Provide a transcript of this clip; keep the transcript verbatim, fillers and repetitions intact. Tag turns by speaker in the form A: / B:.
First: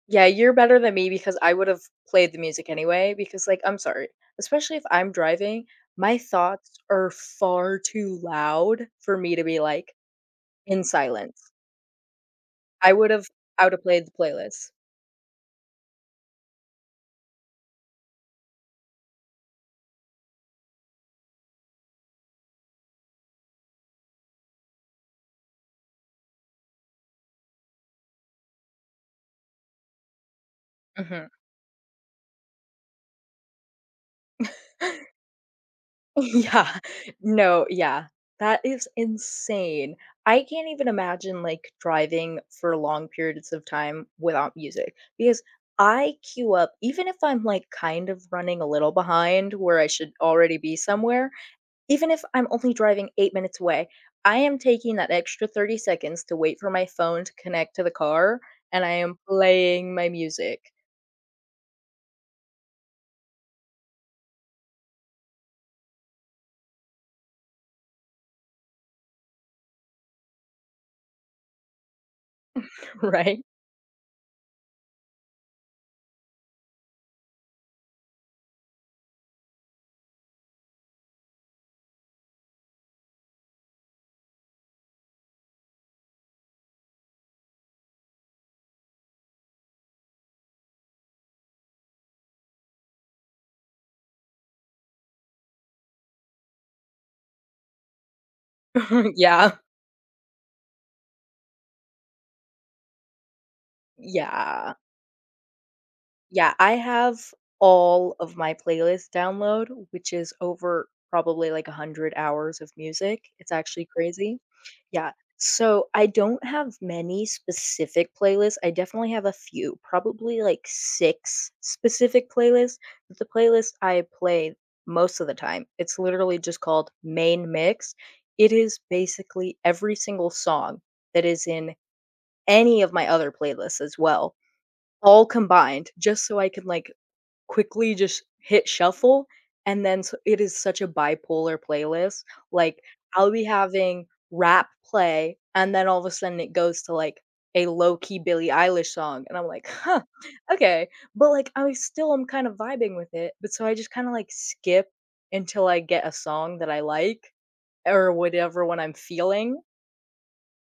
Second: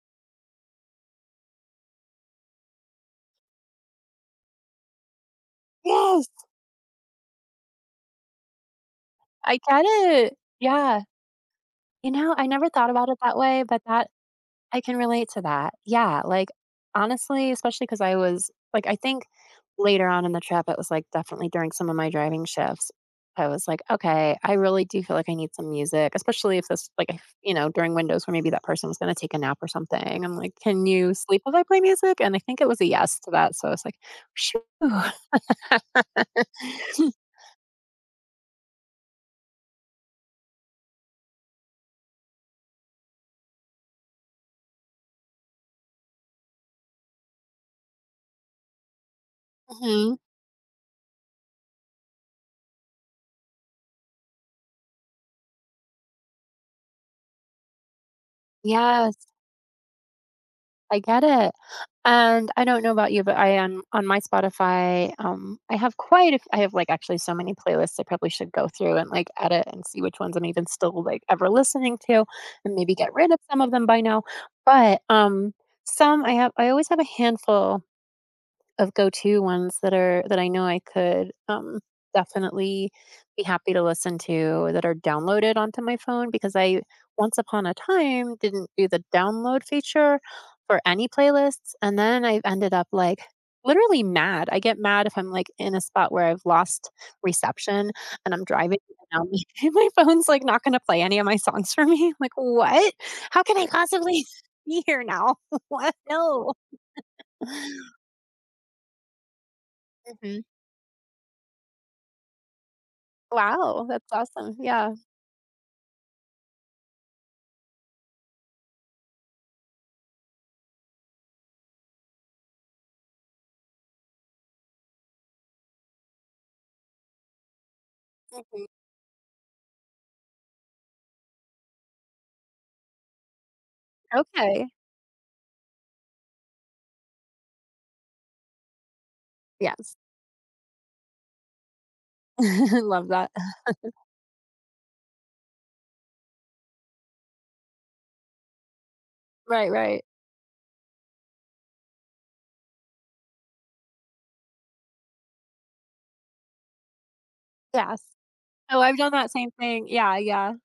A: Yeah, you're better than me because I would've played the music anyway, because, like, I'm sorry, especially if I'm driving, my
B: Yes.
A: thoughts are far too loud for me to
B: I
A: be,
B: get
A: like,
B: it.
A: in
B: Yeah.
A: silence.
B: You know, I never thought
A: I
B: about it
A: would've
B: that way,
A: I
B: but
A: would've played
B: that
A: the playlist.
B: I can relate to that. Yeah, like, honestly especially 'cause I was like, I think later on in the trip, it was, like, definitely during some of my driving shifts, I was like, "Okay, I really do feel like I need some music," especially if this, like, if you know, during windows where maybe that person was gonna take a nap or something, I'm like, "Can you
A: Mhm.
B: sleep while I play music?" And I think it was a "yes" to that, so, I was like, "Shew!"
A: Yeah. No, yeah. That is insane. I can't even imagine, like, driving for long periods of time without music because I queue up even if I'm, like, kind of running a little behind where I should
B: Mhm.
A: already be somewhere, even if I'm only driving eight minutes away, I am taking that extra thirty seconds to wait for my phone to connect to the car, and I
B: Yes.
A: am playing my music.
B: I get it. And I don't know about you, but I am on my Spotify, um, I have quite a f I have, like, actually so many playlists I probably should go through and, like, edit and see which ones I'm even still, like, ever listening to, and maybe get rid of
A: Right?
B: some of them by now, but, um, some I have I always have a handful of go-to ones that are that I know I could, um, definitely be happy to listen to, that are downloaded onto my phone because I, once upon a time, didn't do the download feature for any playlists, and then, I'd ended up, like, literally mad. I get mad if I'm, like, in a spot where I've lost reception and I'm driving, and now me
A: Yeah.
B: and my phone's, like, not gonna play any of my songs for me, like, "What? How can I possibly
A: Yeah.
B: be here now? What? No."
A: Yeah, I have all of my playlists download, which is
B: Mhm.
A: over, probably, like, a hundred hours of music, it's
B: Wow,
A: actually
B: that's
A: crazy.
B: awesome. Yeah.
A: Yeah, so, I don't have many specific playlists, I definitely have a few, probably, like, six specific playlists, but the playlist I play most of the time, it's literally just called Main Mix- it
B: Mhm.
A: is basically every single song that is in any of my other playlists as well,
B: Okay.
A: all combined, just so I can, like, quickly just hit shuffle, and
B: Yes.
A: then su it is such a bipolar playlist, like,
B: Love
A: I'll
B: that.
A: be having rap play, and then all of a sudden it goes to, like, a low-key Billie Eilish song, and I'm like,
B: Right,
A: "Huh,
B: right.
A: okay," but, like, I still am kind of vibing with it, but so I just kinda, like, skip until I get a song that I like
B: Yes.
A: or whatever when
B: Oh,
A: I'm
B: I've done that same
A: feeling.
B: thing. Yeah. Yeah